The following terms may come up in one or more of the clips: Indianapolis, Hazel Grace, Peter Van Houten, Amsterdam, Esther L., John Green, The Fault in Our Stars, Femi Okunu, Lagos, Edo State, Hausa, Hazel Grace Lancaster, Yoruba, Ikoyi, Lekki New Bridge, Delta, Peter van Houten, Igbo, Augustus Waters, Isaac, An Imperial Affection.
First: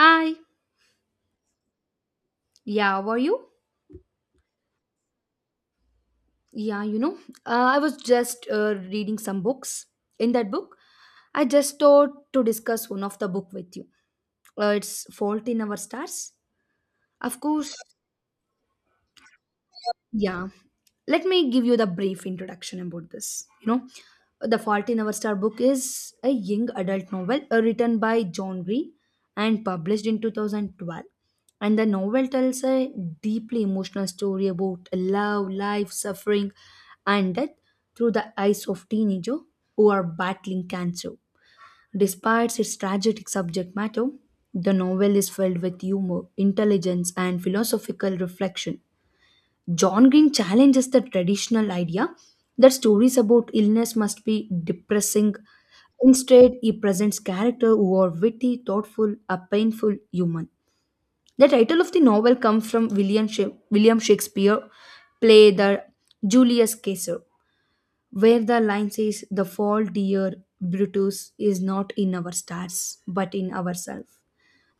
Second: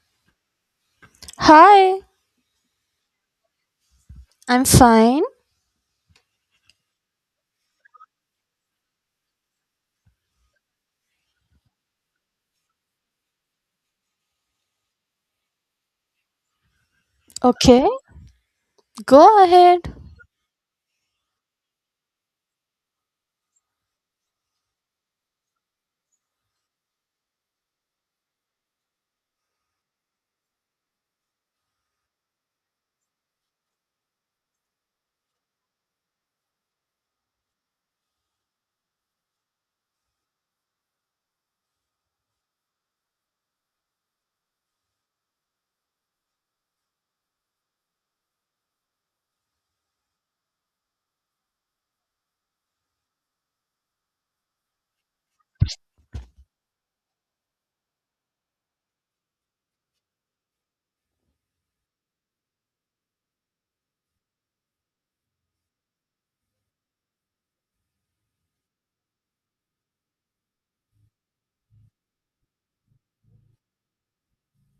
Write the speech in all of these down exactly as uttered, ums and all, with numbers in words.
Hi. Hi, Yeah, were you? I'm fine. Yeah, you know, uh, I was just uh, reading some books. In that book, I just thought to discuss one of the book with you. Uh, it's Fault in Our Stars. Of course, Okay, go ahead. yeah. Let me give you the brief introduction about this you know The fault in our star book is a young adult novel uh, written by John Green and published in two thousand twelve, and the novel tells a deeply emotional story about love, life, suffering, and death through the eyes of teenagers who are battling cancer. Despite its tragic subject matter, the novel is filled with humor, intelligence, and philosophical reflection. John Green challenges the traditional idea that stories about illness must be depressing. Instead, he presents characters who are witty, thoughtful, a painful human. The title of the novel comes from William, Sha- William Shakespeare play The Julius Caesar, where the line says, the fall, dear Brutus, is not in our stars, but in ourselves.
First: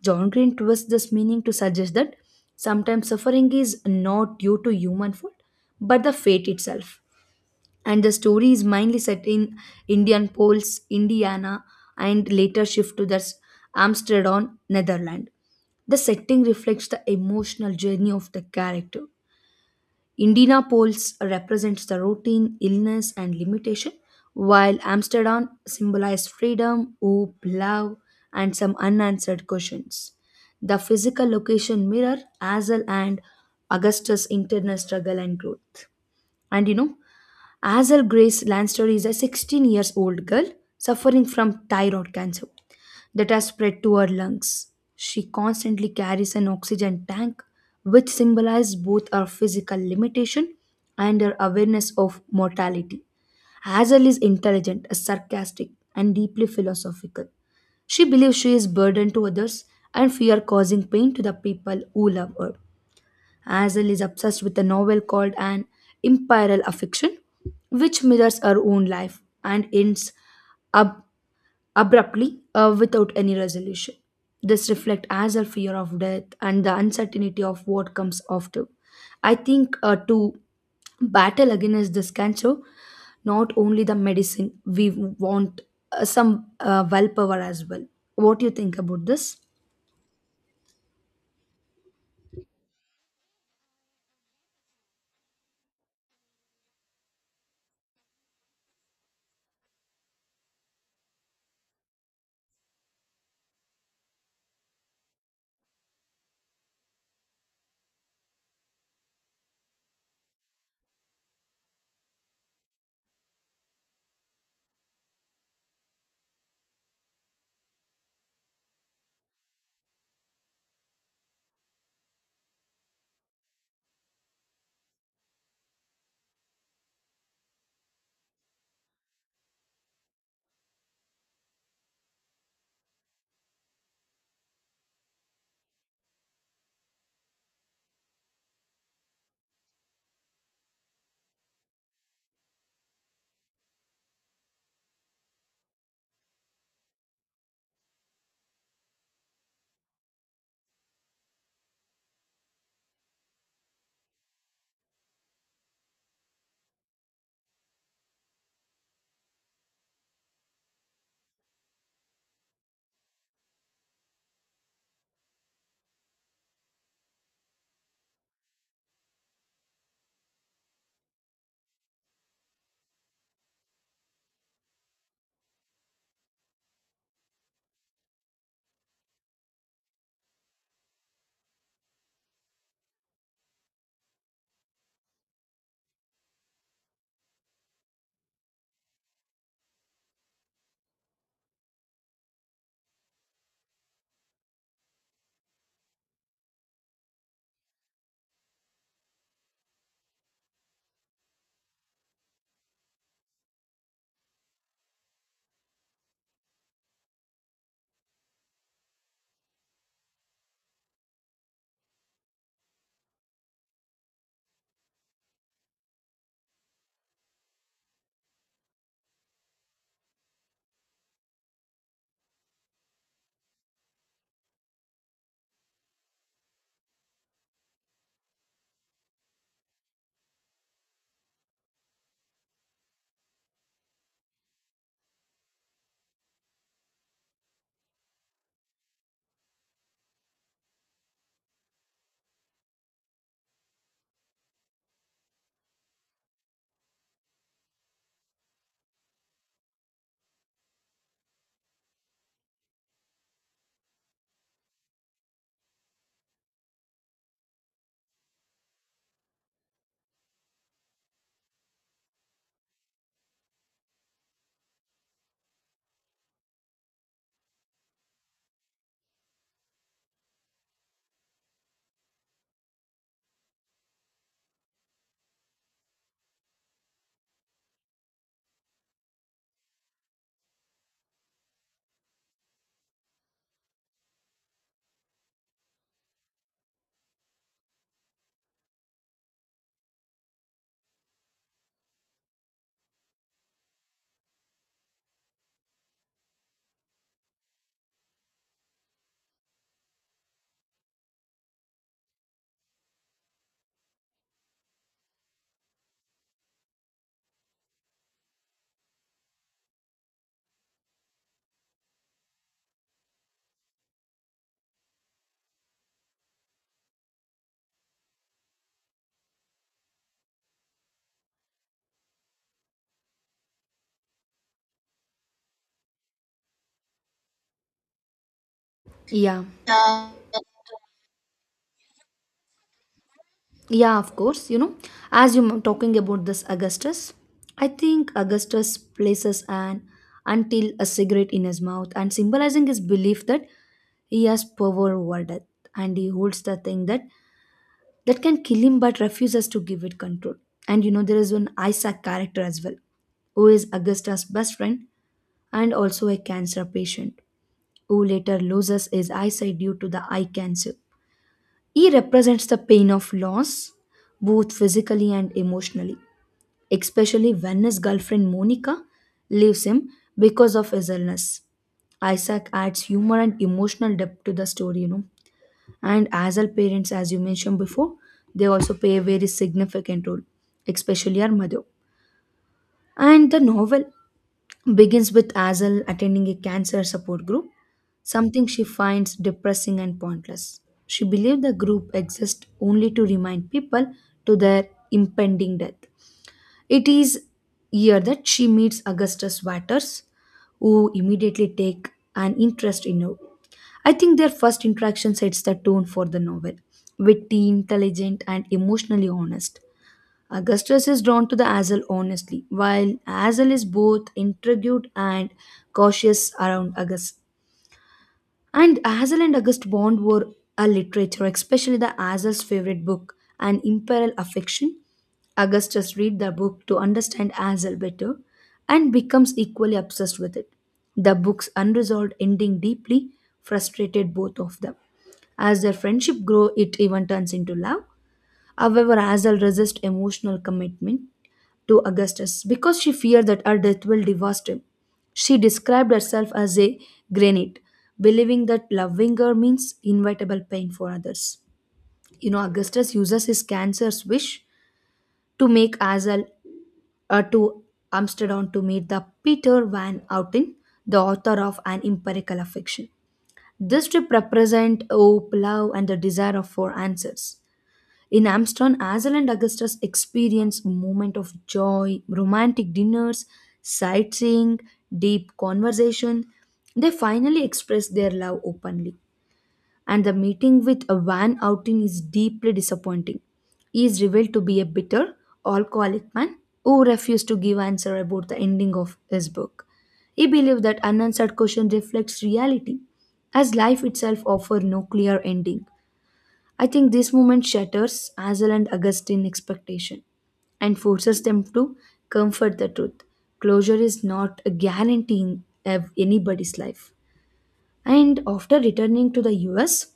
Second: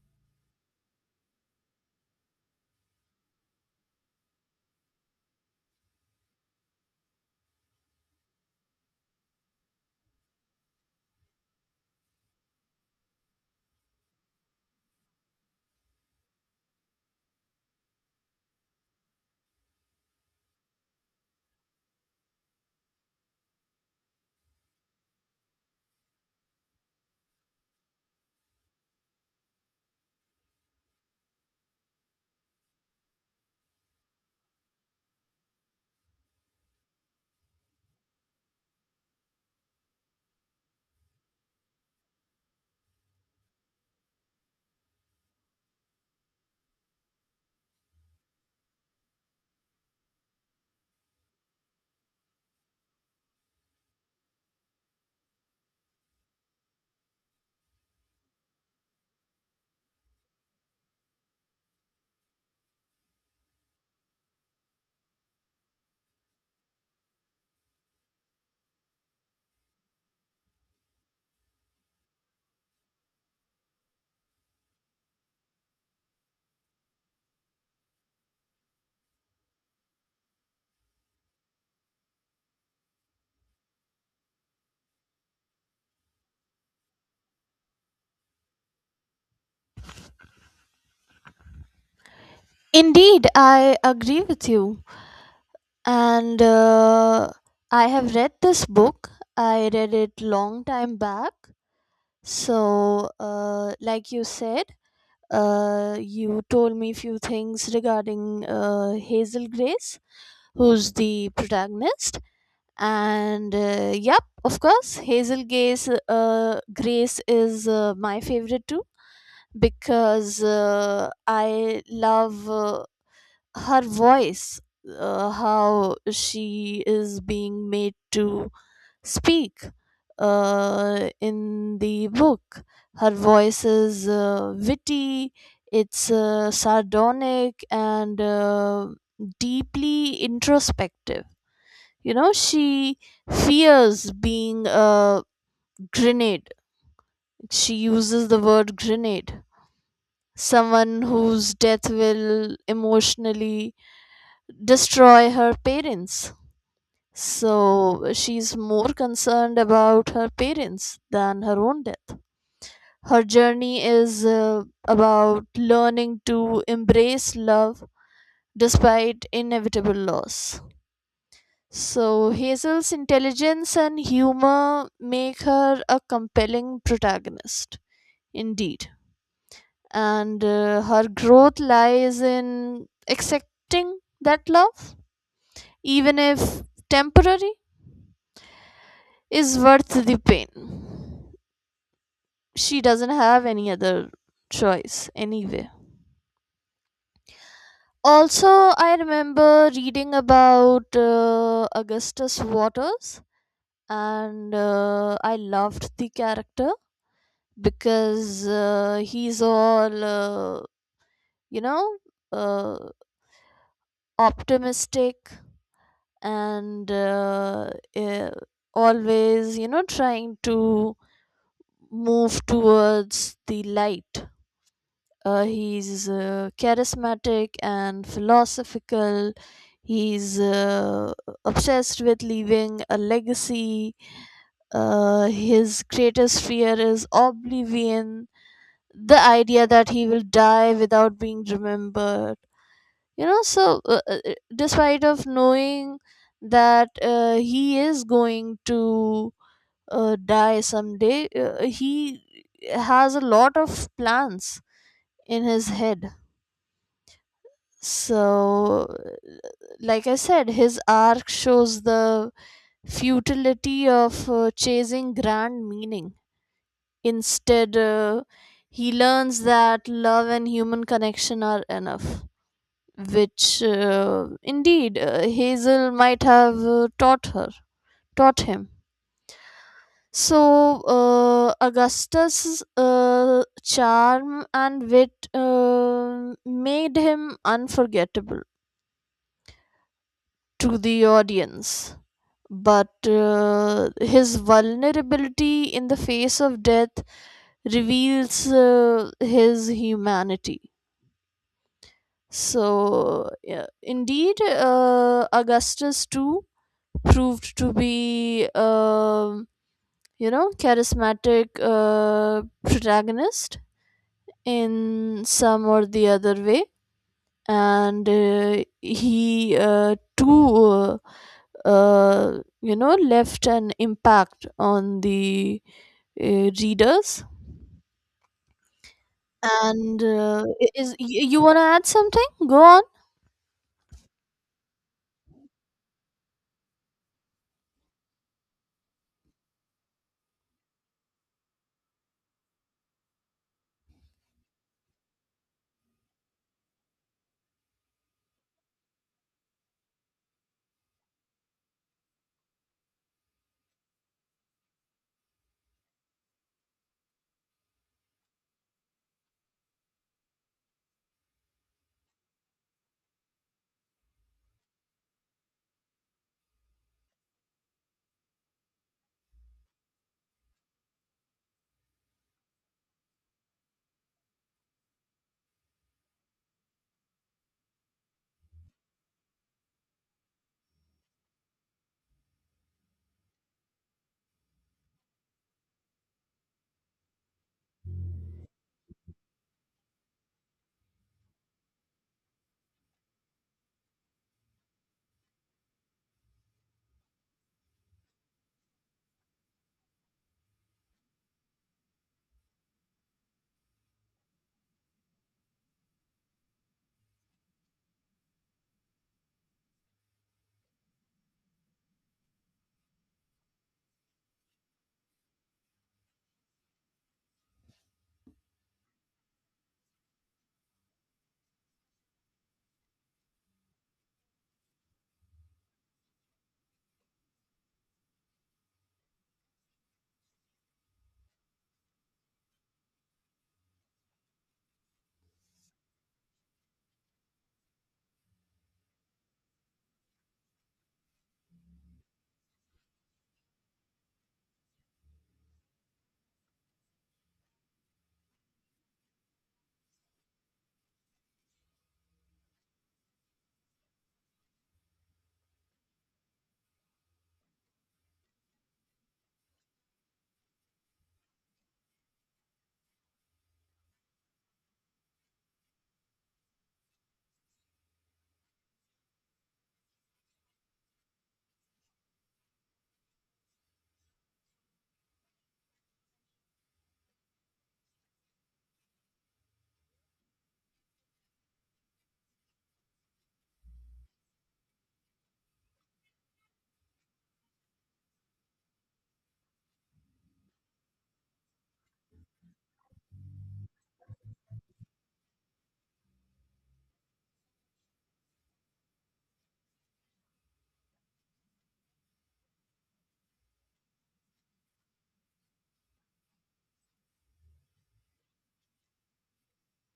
John Green twists this meaning to suggest that sometimes suffering is not due to human fault, but the fate itself. And the story is mainly set in Indian Poles, Indiana, and later shift to the Amsterdam, Netherlands. The setting reflects the emotional journey of the character. Indianapolis represents the routine, illness, and limitation, while Amsterdam symbolizes freedom, hope, love, and some unanswered questions. The physical location mirror Hazel and Augustus' internal struggle and growth. And you know, Hazel Grace Lanster is a sixteen years old girl suffering from thyroid cancer that has spread to her lungs. She constantly carries an oxygen tank, which symbolizes both her physical limitation and her awareness of mortality. Hazel is intelligent, sarcastic, and deeply philosophical. She believes she is burden to others and fear causing pain to the people who love her. Hazel is obsessed with a novel called An Imperial Affection, which mirrors her own life and ends up abruptly uh, without any resolution. This reflects as a fear of death and the uncertainty of what comes after. I think uh, to battle against this cancer, not only the medicine, we want uh, some uh, willpower as well. What do you think about this? Indeed, I agree with you. And uh, I have read this book. I read it long time back. So, uh, like you said, uh, you told me few things regarding uh, Hazel Grace, who's the protagonist. And uh, yep, of course, Hazel Grace, uh, Grace is uh, my favorite too, because uh, I love uh, her voice, uh, how she is being made to speak uh, in the book. Her voice is uh, witty, it's uh, sardonic, and uh, deeply introspective. You know, she fears being a grenade. She uses the word grenade, someone whose death will emotionally destroy her parents. So she's more concerned about her parents than her own death. Her journey is uh, about learning to embrace love despite inevitable loss. So Hazel's intelligence and humor make her a compelling protagonist. Indeed. And uh, her growth lies in accepting that love, even if temporary, is worth the pain. She doesn't have any other choice anyway. Also, I remember reading about uh, Augustus Waters, and uh, I loved the character, because uh, he's all, uh, you know, uh, optimistic, and uh, eh, always you know trying to move towards the light. Uh, he's uh, charismatic and philosophical. He's uh, obsessed with leaving a legacy. Uh, his greatest fear is oblivion, the idea that he will die without being remembered you know So, uh, uh, uh, despite of knowing that uh, he is going to uh, die someday, uh, he has a lot of plans in his head. So, like I said, his arc shows the futility of uh, chasing grand meaning. Instead, uh, he learns that love and human connection are enough, which uh, indeed uh, Hazel might have uh, taught her, taught him. So uh, Augustus' uh, charm and wit uh, made him unforgettable to the audience. But uh, his vulnerability in the face of death reveals uh, his humanity. So, yeah, indeed, uh, Augustus too proved to be um you know charismatic uh, protagonist in some or the other way. And uh, he uh, too uh, uh, you know left an impact on the uh, readers. Yeah. And uh, i- is y- you want to add something, go on. Yeah, of course. You know, as you're talking about this Augustus, I think Augustus places an until a cigarette in his mouth and symbolizing his belief that he has power over death and he holds the thing that that can kill him but refuses to give it control. And you know, there is one Isaac character as well, who is Augustus' best friend and also a cancer patient, who later loses his eyesight due to the eye cancer. E represents the pain of loss, both physically and emotionally, especially when his girlfriend Monica leaves him because of his illness. Isaac adds humor and emotional depth to the story, you know. And as our parents, as you mentioned before, they also play a very significant role, especially our mother. And the novel begins with Azal attending a cancer support group, something she finds depressing and pointless. She believes the group exists only to remind people to their impending death. It is here that she meets Augustus Waters, who immediately take an interest in her. I think their first interaction sets the tone for the novel, witty, intelligent, and emotionally honest. Augustus is drawn to the Azel honestly, while Azel is both intrigued and cautious around August. And Azel and August bond were a literature, especially the Azel's favorite book, An Imperial Affection. Augustus read the book to understand Azel better and becomes equally obsessed with it. The book's unresolved ending deeply frustrated both of them. As their friendship grow, it even turns into love. However, Azel resists emotional commitment to Augustus because she feared that her death will devastate him. She described herself as a granite, believing that loving her means inevitable pain for others. You know, Augustus uses his cancer's wish to make Azel uh, to Amsterdam to meet the Peter van Houten, the author of An Empirical Affection. This trip represents hope, love, and the desire of for answers. In Amsterdam, Hazel and Augustus experience moment of joy, romantic dinners, sightseeing, deep conversation. They finally express their love openly. And the meeting with a van outing is deeply disappointing. He is revealed to be a bitter, alcoholic man who refused to give answer about the ending of his book. He believed that unanswered question reflects reality, as life itself offers no clear ending. I think this moment shatters Hazel and Augustine's expectation and forces them to comfort the truth. Closure is not a guarantee in ev- anybody's life. And after returning to the U S,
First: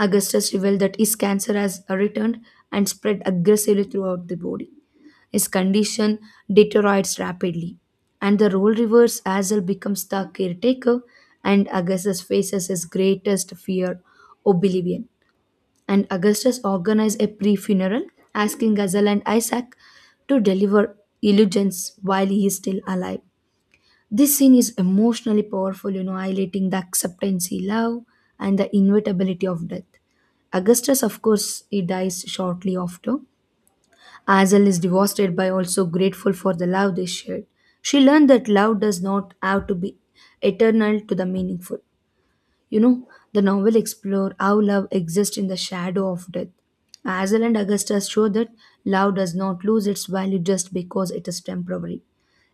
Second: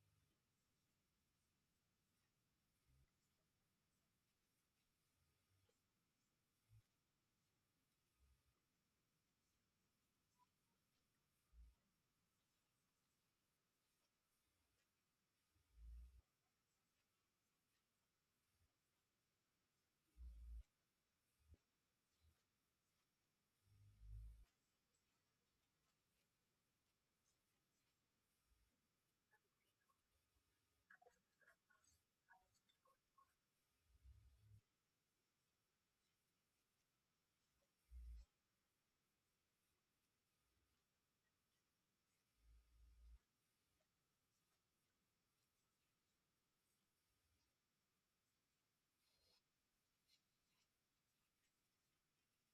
Augustus revealed that his cancer has returned and spread aggressively throughout the body. His condition deteriorates rapidly, and the role reverse Hazel becomes the caretaker, and Augustus faces his greatest fear oblivion and Augustus organized a pre funeral, asking Gazelle and Isaac to deliver illusions while he is still alive. This scene is emotionally powerful, you know, highlighting the acceptance he loved and the inevitability of death. Augustus, of course, he dies shortly after. Azel is devastated by also grateful for the love they shared. She learned that love does not have to be eternal to the meaningful. You know, the novel explores how love exists in the shadow of death. Hazel and Augusta show that love does not lose its value just because it is temporary.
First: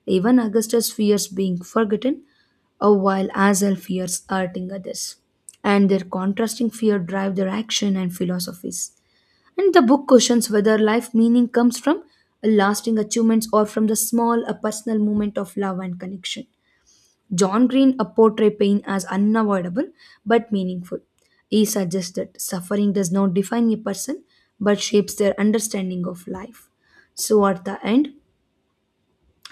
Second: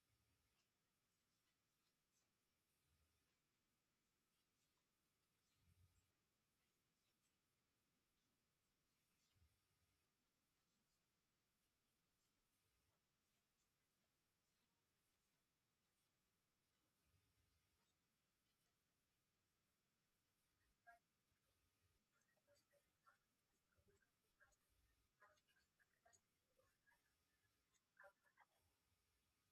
Even Augustus fears being forgotten, uh, while Hazel fears hurting others. And their contrasting fear drive their action and philosophies. And the book questions whether life meaning comes from lasting achievements or from the small uh, personal moment of love and connection. John Green uh, portray pain as unavoidable but meaningful. He suggests that suffering does not define a person but shapes their understanding of life. So at the end,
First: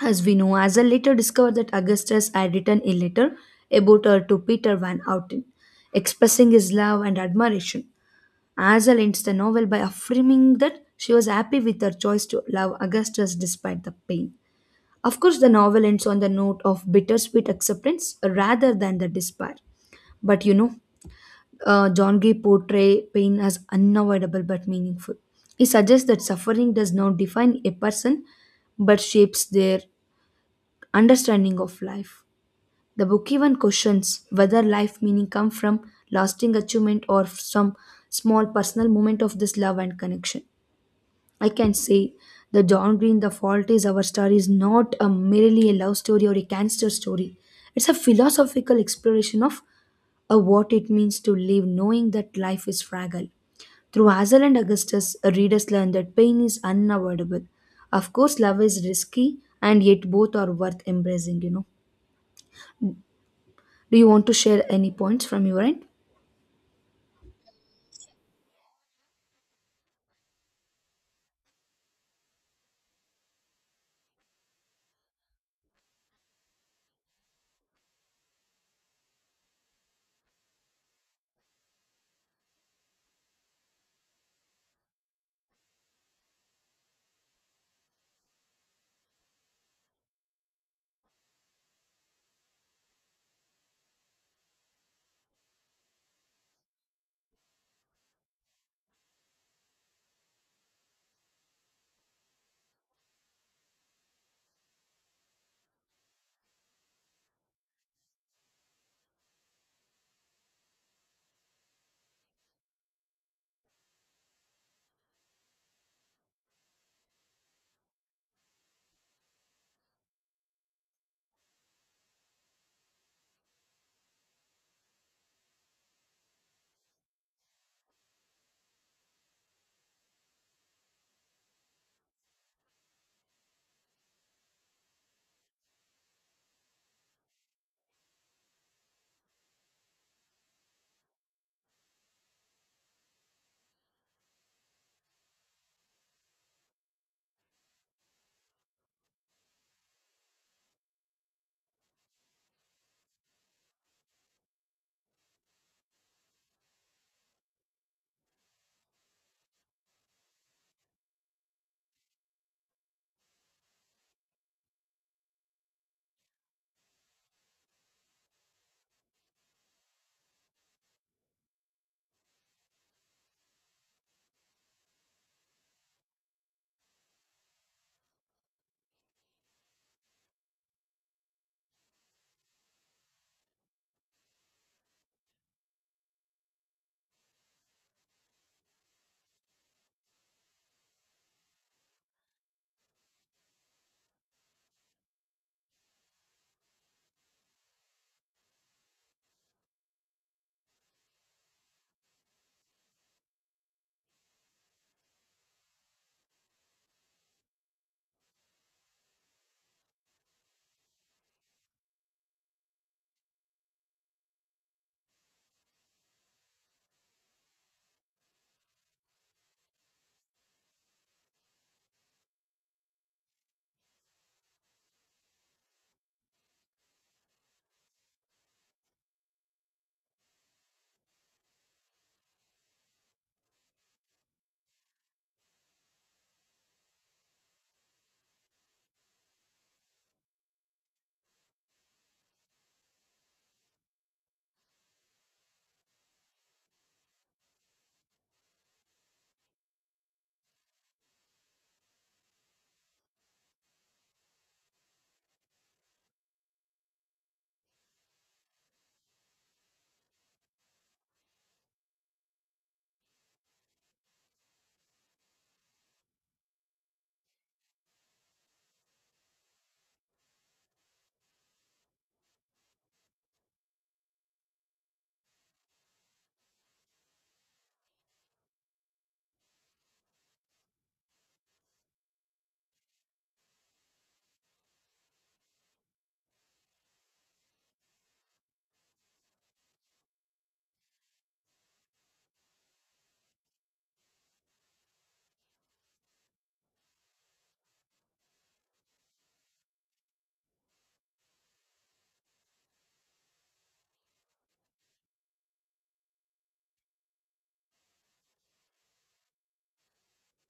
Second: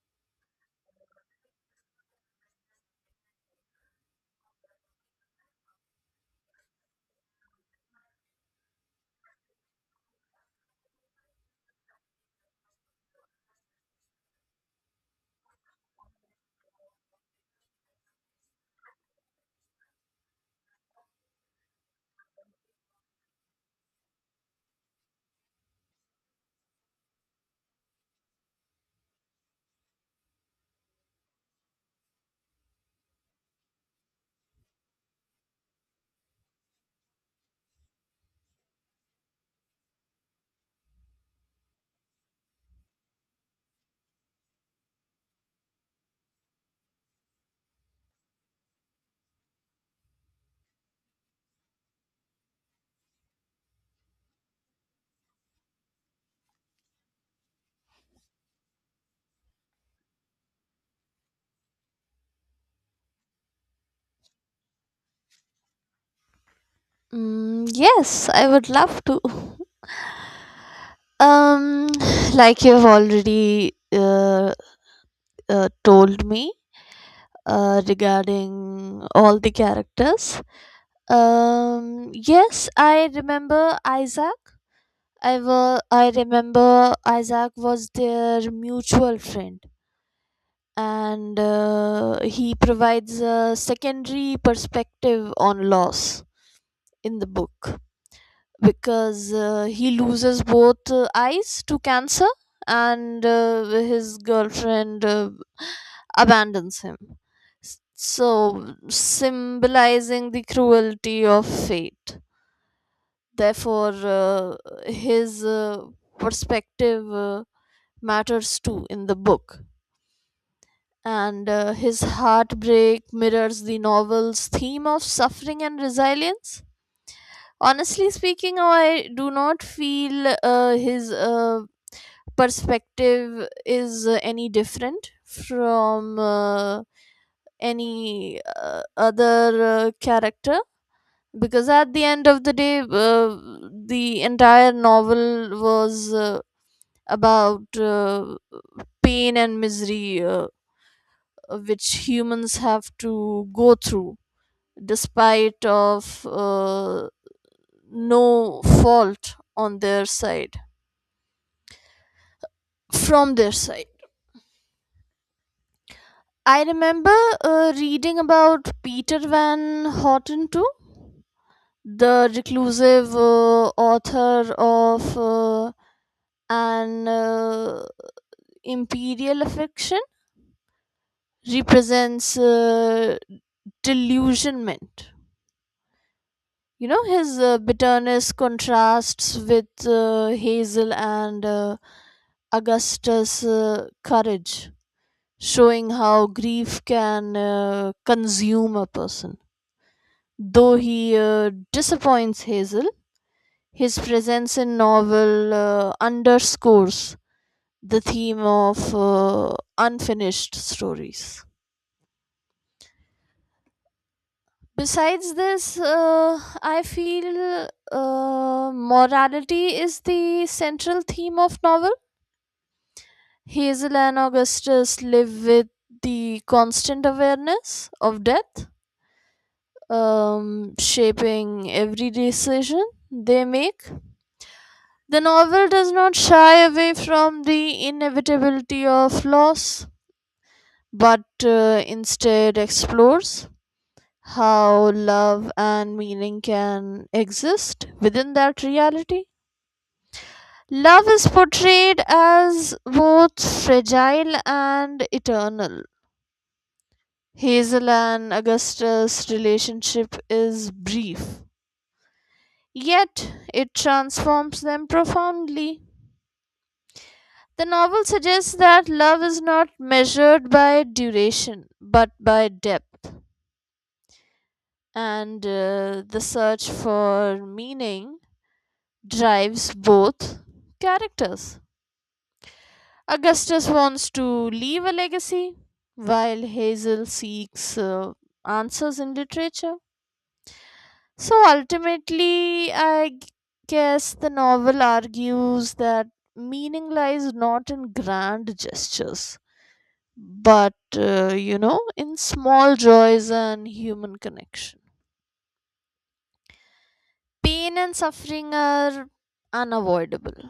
as we know, Hazel later discovered that Augustus had written a letter about her to Peter Van Houten, expressing his love and admiration. Hazel ends the novel by affirming that she was happy with her choice to love Augustus despite the pain. Of course, the novel ends on the note of bittersweet acceptance rather than the despair. But you know, uh, John Gay portrays pain as unavoidable but meaningful. He suggests that suffering does not define a person but shapes their understanding of life. The book even questions whether life meaning come from lasting achievement or some small personal moment of this love and connection. I can say the John Green, The Fault is Our Star is not a merely a love story or a cancer story. It's a philosophical exploration of uh, what it means to live knowing that life is fragile. Through Hazel and Augustus, uh, readers learn that pain is unavoidable. Of course, love is risky and yet both are worth embracing, you know. Do you want to share any points from your end? Mm, yes, I would love to. Um, like you have already uh, uh, told me uh, regarding all the characters. Um, yes, I remember Isaac. I wa- I remember Isaac was their mutual friend, and uh, he provides a secondary perspective on loss in the book, because uh, he loses both uh, eyes to cancer, and uh, his girlfriend uh, abandons him, S- so symbolizing the cruelty of fate. Therefore, uh, his uh, perspective uh, matters too in the book, and uh, his heartbreak mirrors the novel's theme of suffering and resilience. Honestly speaking, I do not feel uh, his uh, perspective is uh, any different from uh, any uh, other uh, character, because at the end of the day uh, the entire novel was uh, about uh, pain and misery, uh, which humans have to go through despite of uh, no fault on their side, from their side. I remember uh, reading about Peter Van Houten too, the reclusive uh, author of uh, An uh, Imperial Affection, represents uh, delusionment. You know, his uh, bitterness contrasts with uh, Hazel and uh, Augustus' uh, courage, showing how grief can uh, consume a person. Though he uh, disappoints Hazel, his presence in novel uh, underscores the theme of uh, unfinished stories. Besides this, uh, I feel uh, morality is the central theme of novel. Hazel and Augustus live with the constant awareness of death, um, shaping every decision they make. The novel does not shy away from the inevitability of loss, but uh, instead explores how love and meaning can exist within that reality. Love is portrayed as both fragile and eternal. Hazel and Augustus' relationship is brief, yet it transforms them profoundly. The novel suggests that love is not measured by duration, but by depth. And uh, the search for meaning drives both characters. Augustus wants to leave a legacy, while Hazel seeks uh, answers in literature. So ultimately, I g- guess the novel argues that meaning lies not in grand gestures, but uh, you know in small joys and human connection. Pain and suffering are unavoidable,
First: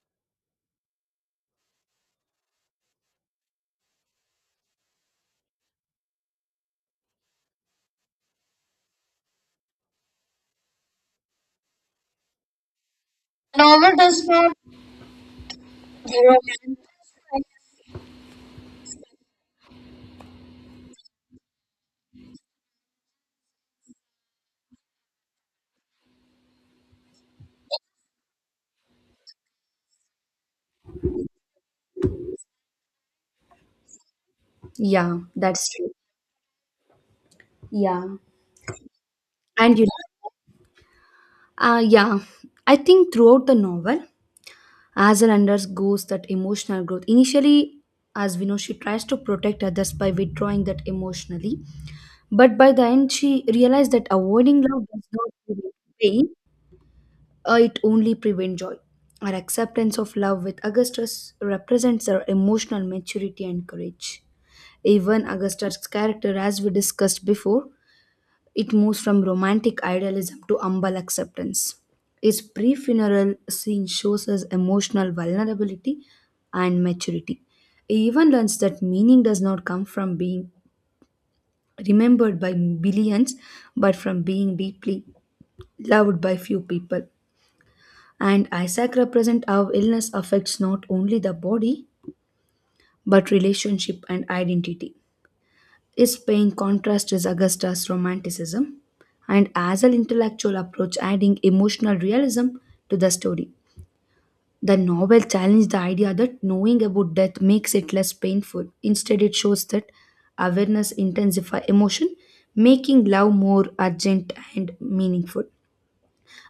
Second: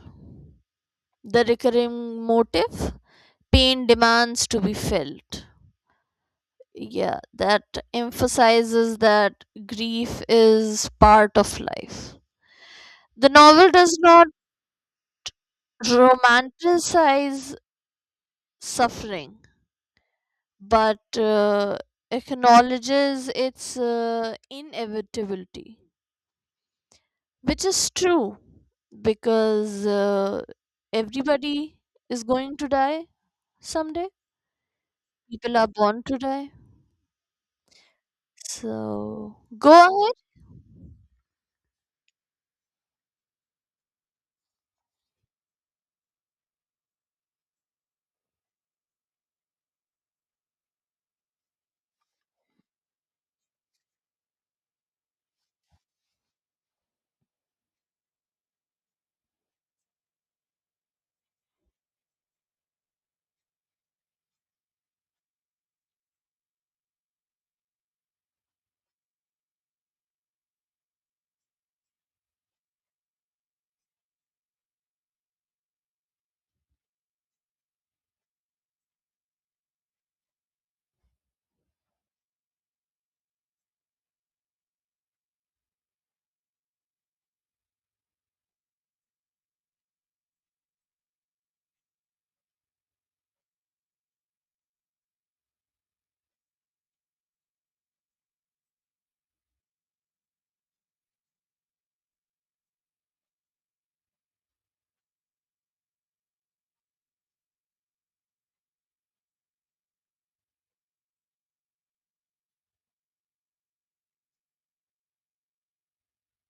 the recurring motive, pain demands to be felt. Yeah, that emphasizes that grief is part of life. The novel Novel does does not not romanticize. romanticize suffering, but uh, acknowledges its uh, inevitability, which is true, because uh, everybody is going to die someday. Yeah, People are that's true. born to die. Yeah. So go And you. ahead. Uh, yeah, I think throughout the novel, Hazel undergoes that emotional growth. Initially, as we know, she tries to protect others by withdrawing that emotionally. But by the end, she realized that avoiding love does not prevent pain, uh, it only prevents joy. Her acceptance of love with Augustus represents her emotional maturity and courage. Even Augustus' character, as we discussed before, it moves from romantic idealism to humble acceptance. His pre funeral scene shows his emotional vulnerability and maturity. He even learns that meaning does not come from being remembered by billions, but from being deeply loved by few people. And Isaac represents how illness affects not only the body, but relationship and identity. Its pain contrast is Augusta's romanticism, and as an intellectual approach adding emotional realism to the story. The novel challenged the idea that knowing about death makes it less painful. Instead, it shows that awareness intensifies emotion, making love more urgent and meaningful.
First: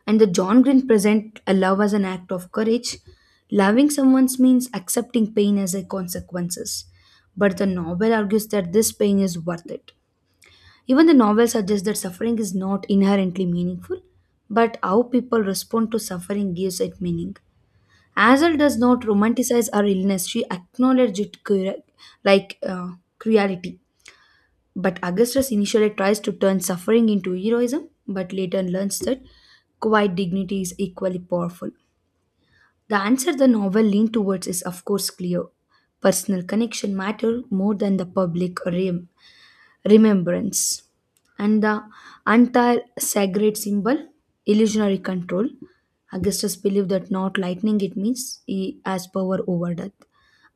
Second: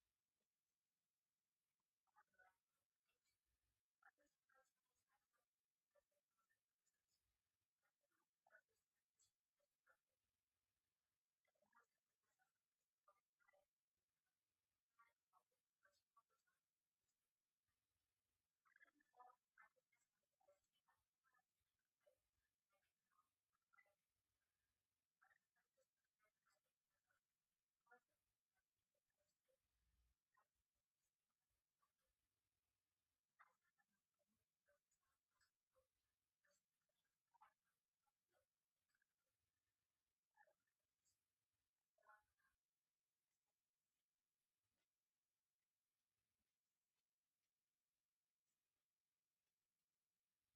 And the John Green present a love as an act of courage. Loving someone means accepting pain as a consequences. But the novel argues that this pain is worth it even the novel suggests that suffering is not inherently meaningful, but how people respond to suffering gives it meaning. Hazel does not romanticize her illness, she acknowledges it cru- like uh, cruelty. But Augustus initially tries to turn suffering into heroism, but later learns that quiet dignity is equally powerful. The answer the novel leans towards is, of course, clear. Personal connection matter more than the public realm remembrance and the entire sacred symbol illusionary control. Augustus believed that not lightning it means he has power over death.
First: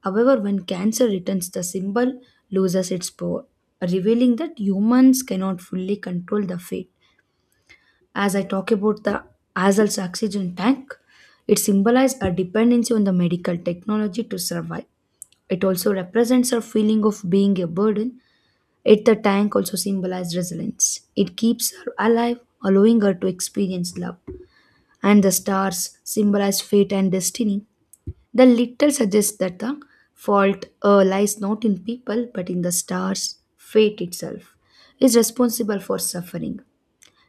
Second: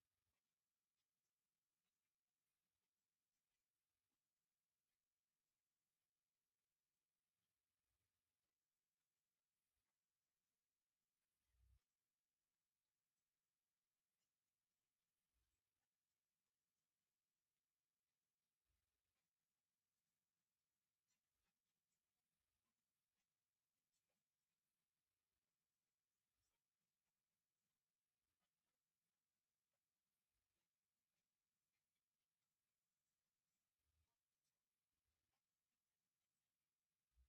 However, when cancer returns, the symbol loses its power, revealing that humans cannot fully control the fate. As I talk about the Hazel's oxygen tank, it symbolizes a dependency on the medical technology to survive. It also represents a feeling of being a burden. Yet the tank also symbolized resilience. It keeps her alive, allowing her to experience love. And the stars symbolize fate and destiny. The little suggests that the fault uh, lies not in people but in the stars. Fate itself is responsible for suffering.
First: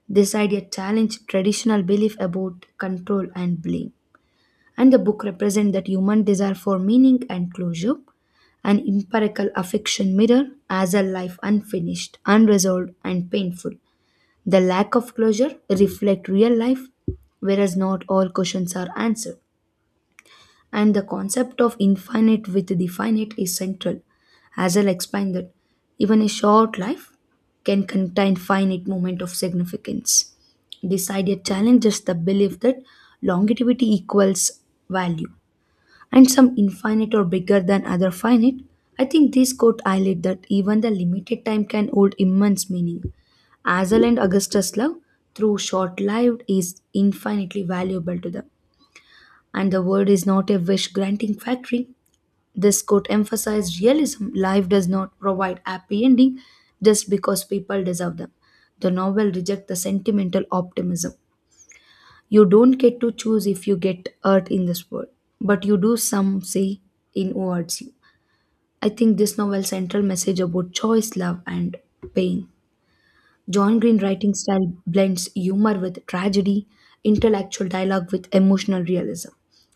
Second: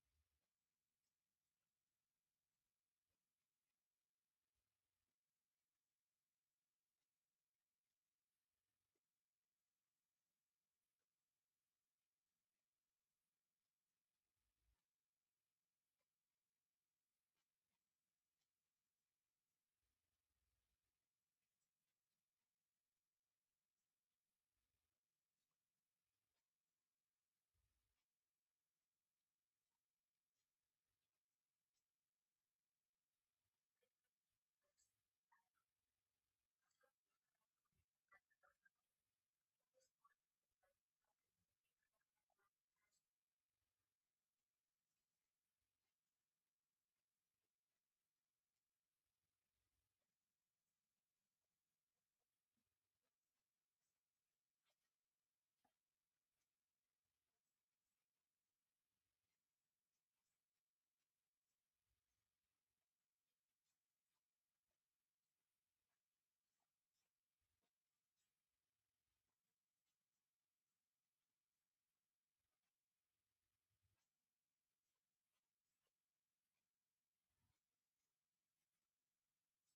This idea challenged traditional belief about control and blame, and the book represents that human desire for meaning and closure, an empirical affection mirror as a life unfinished, unresolved, and painful. The lack of closure reflect real life, whereas not all questions are answered. And the concept of infinite with the finite is central. As I'll explain that even a short life can contain finite moment of significance. This idea challenges the belief that longevity equals value and some infinite or bigger than other finite, I think this quote highlight that even the limited time can hold immense meaning. Hazel and Augustus' love, through short-lived, is infinitely valuable to them. And the world is not a wish-granting factory. This quote emphasized realism. Life does not provide happy ending just because people deserve them. The novel rejects the sentimental optimism. You don't get to choose if you get hurt in this world, but you do some say in who hurts you. I think this novel's central message about choice, love, and pain. John Green writing style blends humor with tragedy, intellectual dialogue with emotional realism.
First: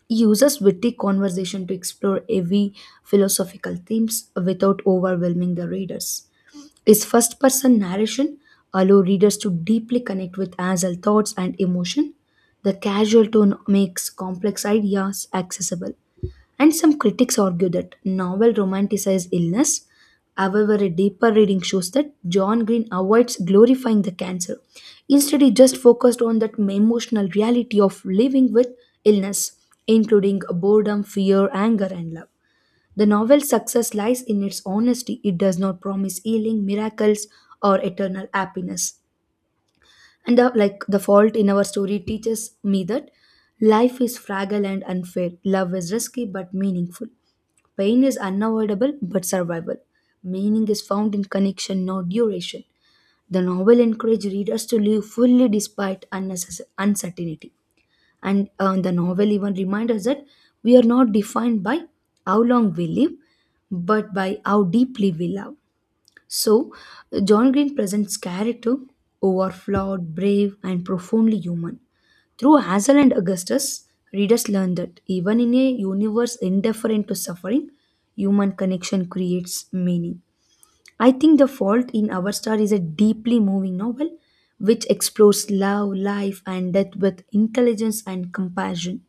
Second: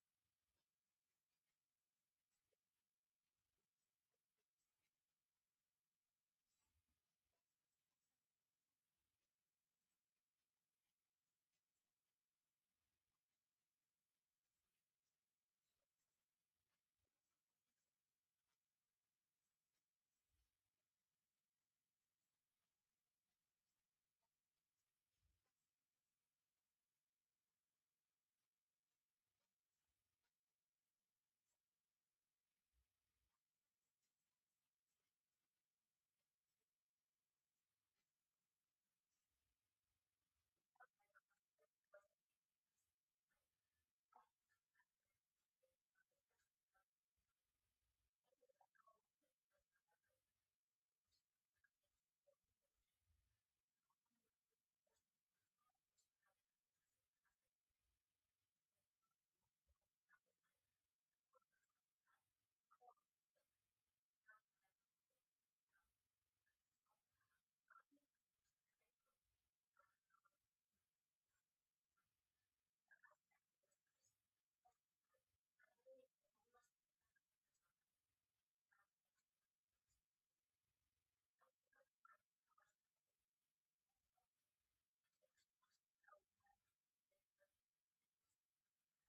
He uses witty conversation to explore heavy philosophical themes without overwhelming the readers. His first person narration allows readers to deeply connect with Hazel thoughts and emotion. The casual tone makes complex ideas accessible. And some critics argue that novel romanticizes illness. However, a deeper reading shows that John Green avoids glorifying the cancer. Instead, he just focused on that emotional reality of living with illness, including boredom, fear, anger, and love. The novel's success lies in its honesty. It does not promise healing, miracles, or eternal happiness. And the, like the fault in our story teaches me that life is fragile and unfair. Love is risky but meaningful. Pain is unavoidable but survival. Meaning is found in connection, not duration. The novel encourages readers to live fully despite unnecessary uncertainty, and uh, the novel even reminds us that we are not defined by how long we live but by how deeply we love. So John Green presents character who are flawed, brave, and profoundly human. Through Hazel and Augustus, readers learn that even in a universe indifferent to suffering, human connection creates meaning. I think The Fault in Our Star is a deeply moving novel which explores love, life, and death with intelligence and compassion.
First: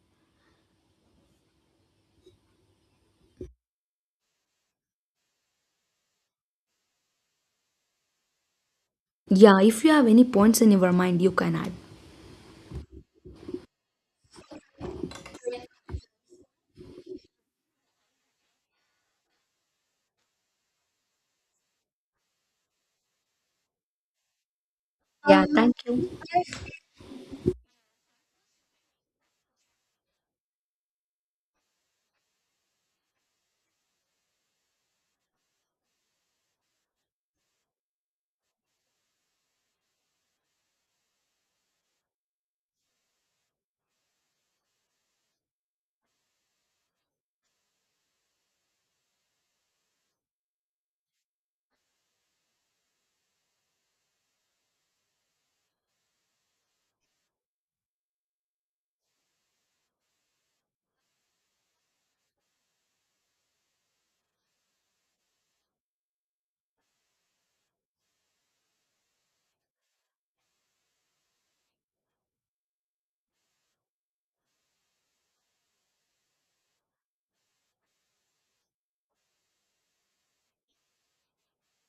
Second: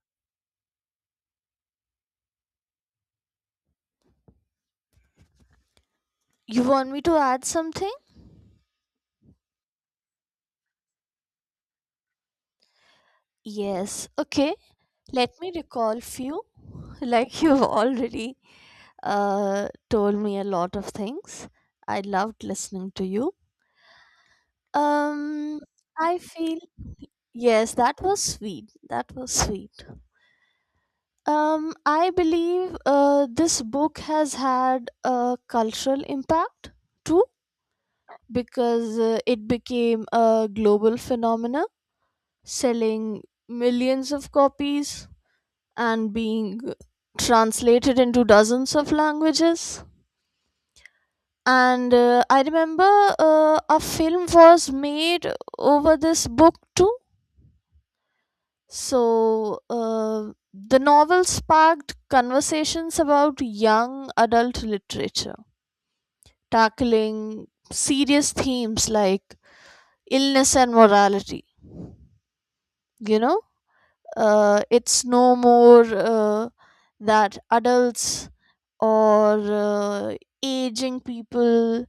You want me to add something? Yeah, if you have any points in your mind, you can add. Yes. Okay. Let me recall few. Like you've already uh, told me a lot of things. I loved listening to you. Yeah. Um, Um, Thank you. I feel, yes, that was sweet. That was sweet. Um, I believe uh, this book has had a cultural impact too, because uh, it became a global phenomenon, selling millions of copies and being translated into dozens of languages. And uh, I remember uh, a film was made over this book too. So uh, the novel sparked conversations about young adult literature, tackling serious themes like illness and morality. You know, uh, it's no more uh, that adults or uh, aging people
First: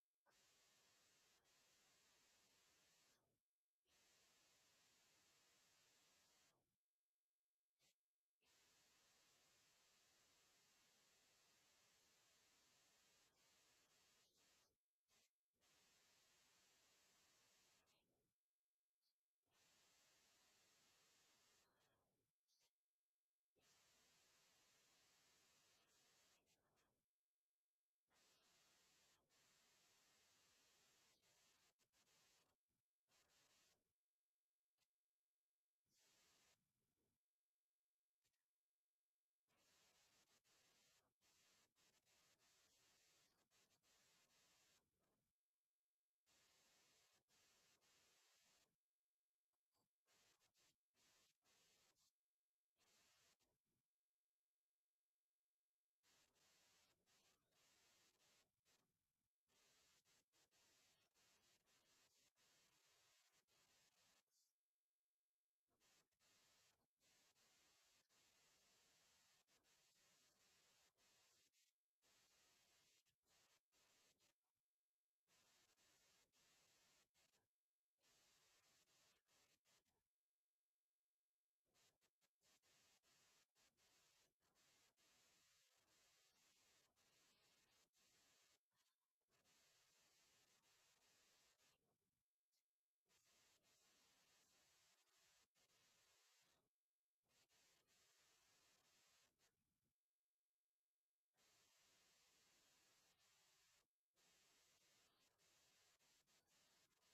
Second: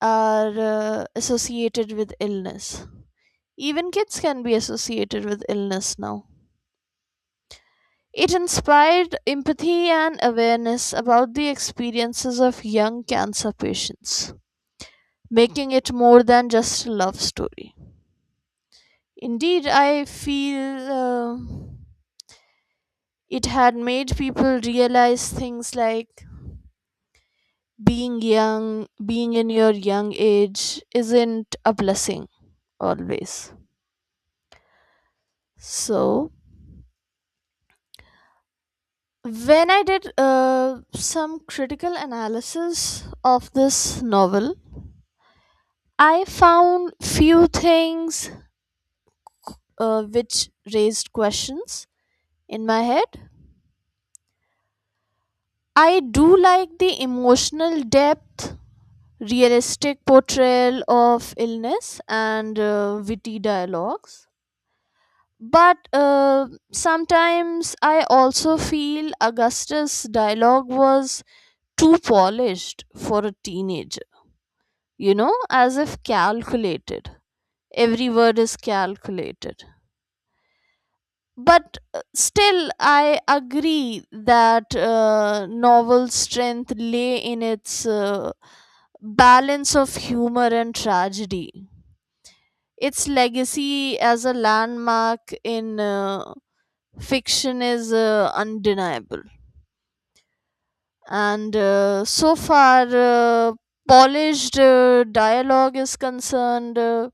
are uh, associated with illness. Even kids can be associated with illness now. It inspired empathy and awareness about the experiences of young cancer patients, making it more than just a love story. Indeed, I feel uh, it had made people realize things like being young, being in your young age isn't a blessing always. So, when I did uh, some critical analysis of this novel, I found few things uh, which raised questions in my head. I do like the emotional depth, realistic portrayal of illness and uh, witty dialogues. But uh, sometimes I also feel Augustus' dialogue was too polished for a teenager, you know, as if calculated. Every word is calculated. But uh, still, I agree that uh, novel's strength lay in its uh, balance of humor and tragedy. Its legacy as a landmark in uh, fiction is uh, undeniable. And uh, so far, uh, polished uh, dialogue is concerned, uh,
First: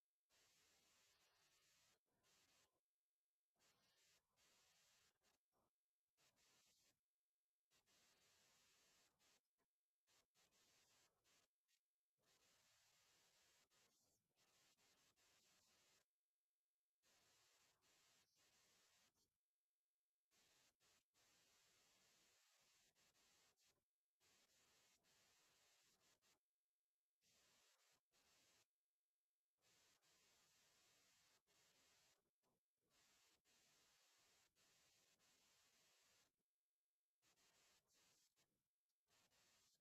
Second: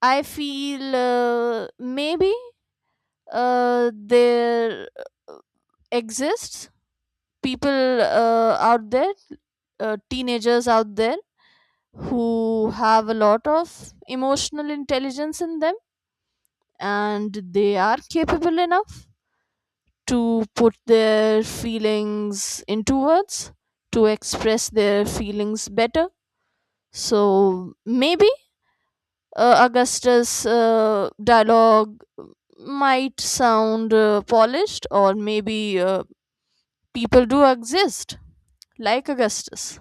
I feel uh, maybe uh, there exists people uh, out there, uh, teenagers out there, who have a lot of emotional intelligence in them, and they are capable enough to put their feelings into words, to express their feelings better. So maybe uh, Augustus' uh, dialogue might sound uh, polished, or maybe uh, people do exist like Augustus.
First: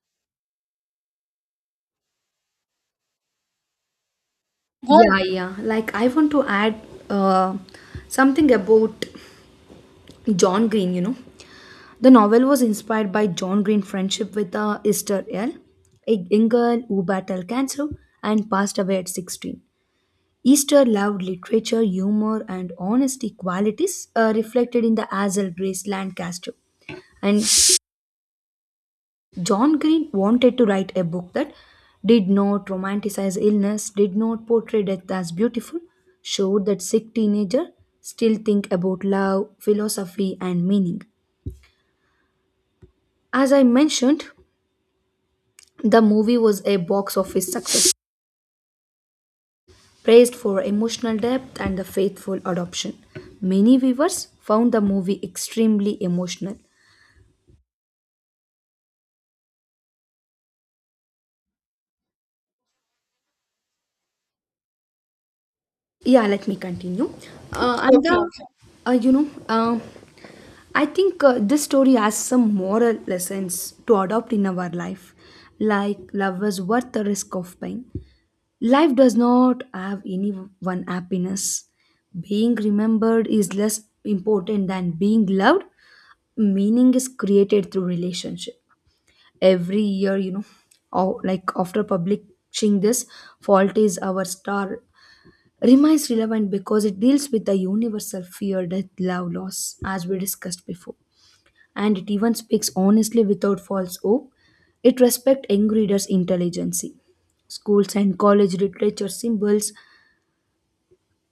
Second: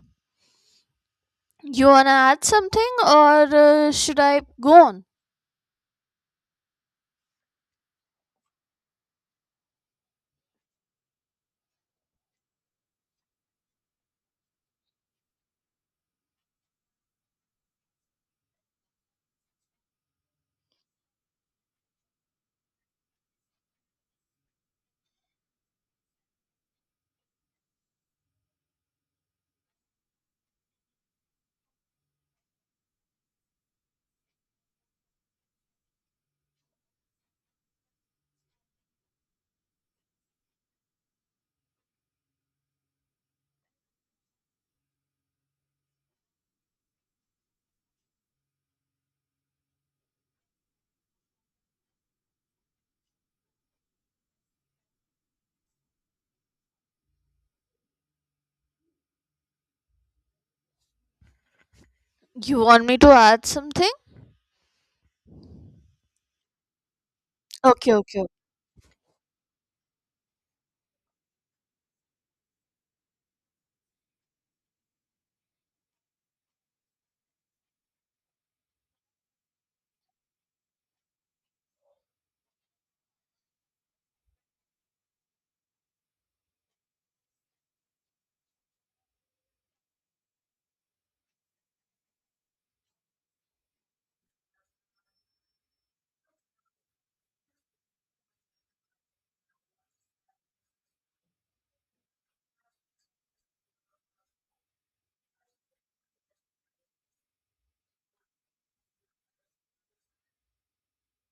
You wanna add something, or uh, should I go What? on? Yeah, yeah. Like, I want to add uh, something about John Green, you know. The novel was inspired by John Green's friendship with uh, Esther L., a young girl who battled cancer and passed away at sixteen. Easter loved literature, humor, and honesty qualities uh, reflected in the Hazel Grace Lancaster. And John Green wanted to write a book that did not romanticize illness, did not portray death as beautiful, showed that sick teenagers still think about love, philosophy, and meaning. As I mentioned, the movie was a box office success, praised for emotional depth and the faithful adoption. Many viewers found the movie extremely emotional. You want me to add something? Yeah, let me continue. Uh, Okay, and Okay. okay. the, uh, you know, uh, I think uh, this story has some moral lessons to adopt in our life, like love is worth the risk of pain. Life does not have any one happiness. Being remembered is less important than being loved. Meaning is created through relationship. Every year, you know, or like after publishing this, Fault is our star remains relevant because it deals with the universal fear death, love, loss, as we discussed before. And it even speaks honestly without false hope. It respects young readers' intelligence. Schools and college literature symbols,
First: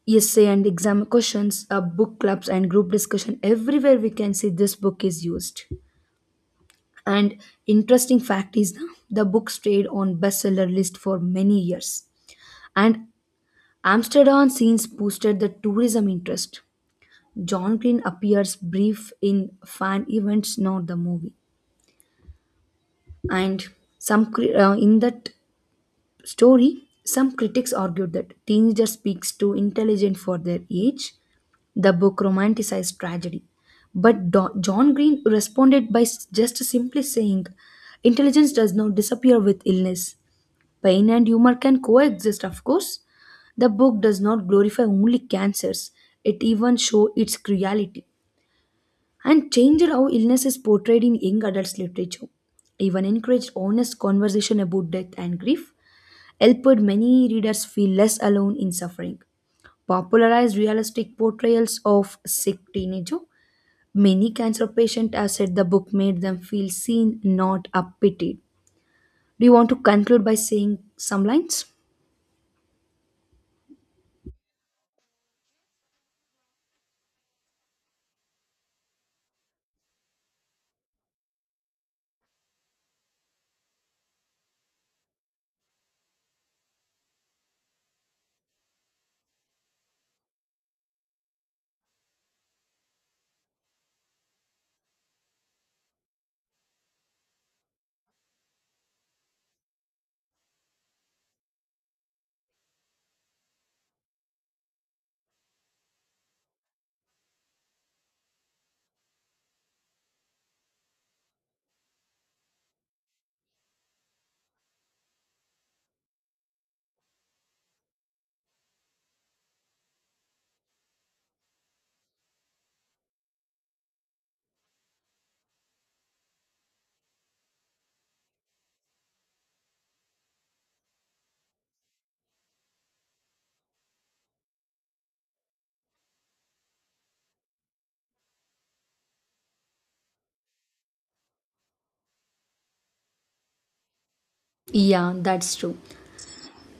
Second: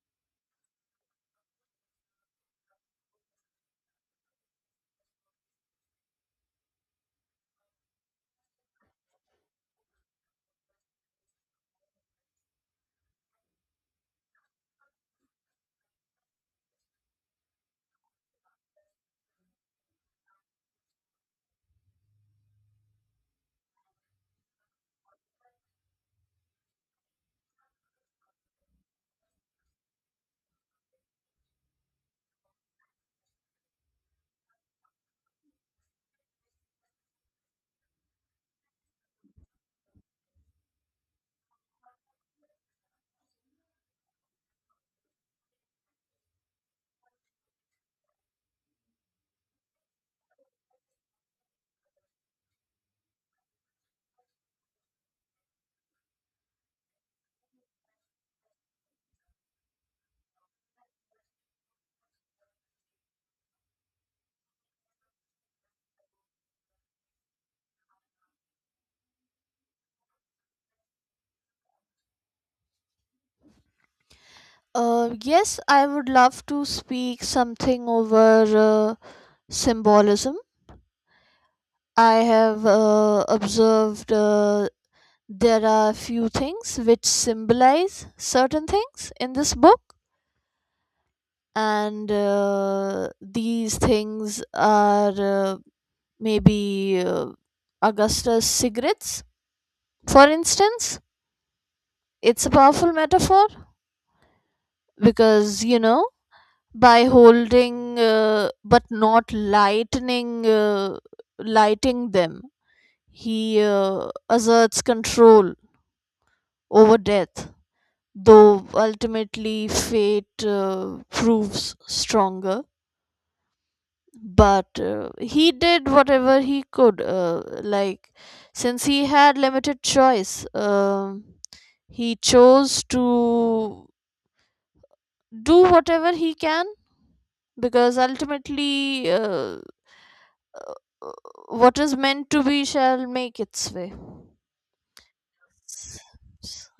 essay and exam questions, uh, book clubs and group discussion, everywhere we can see this book is used. And interesting fact is the book stayed on bestseller list for many years. And Amsterdam scenes boosted the tourism interest. John Green appears brief in fan events, not the movie. And some cri- uh, in that story, some critics argued that teenager speaks too intelligent for their age. The book romanticized tragedy, but Do- John Green responded by s- just simply saying, "Intelligence does not disappear with illness. Pain and humor can coexist, of course." The book does not glorify only cancers; it even shows its cruelty, and changed how illness is portrayed in young adults literature. Even encouraged honest conversation about death and grief, helped many readers feel less alone in suffering. Popularized realistic portrayals of sick teenager, many cancer patients have said the book made them feel seen, not pitied. Do you want to conclude by saying some lines? Uh, yes, I would love to speak something over uh, symbolism. I have uh, observed uh, there are few things which symbolize certain things in this book, and uh, these things are uh, maybe uh, Augustus' cigarettes, for instance. It's a powerful metaphor, because you know by holding uh, but not lightening uh, lighting them, he uh, asserts control over death, though ultimately fate uh, proves stronger. But uh, he did whatever he could, uh, like, since he had limited choice, um he chose to do whatever he can, because ultimately uh, what is meant to be shall make its way. Yeah, that's true.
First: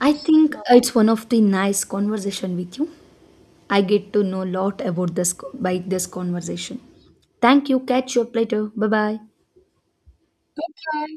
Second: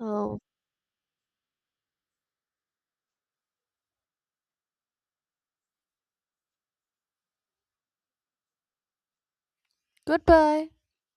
I think it's one of the nice conversation with you. I get to know a lot about this co- by this conversation. Thank you. Catch you up later. Bye bye. goodbye. Okay.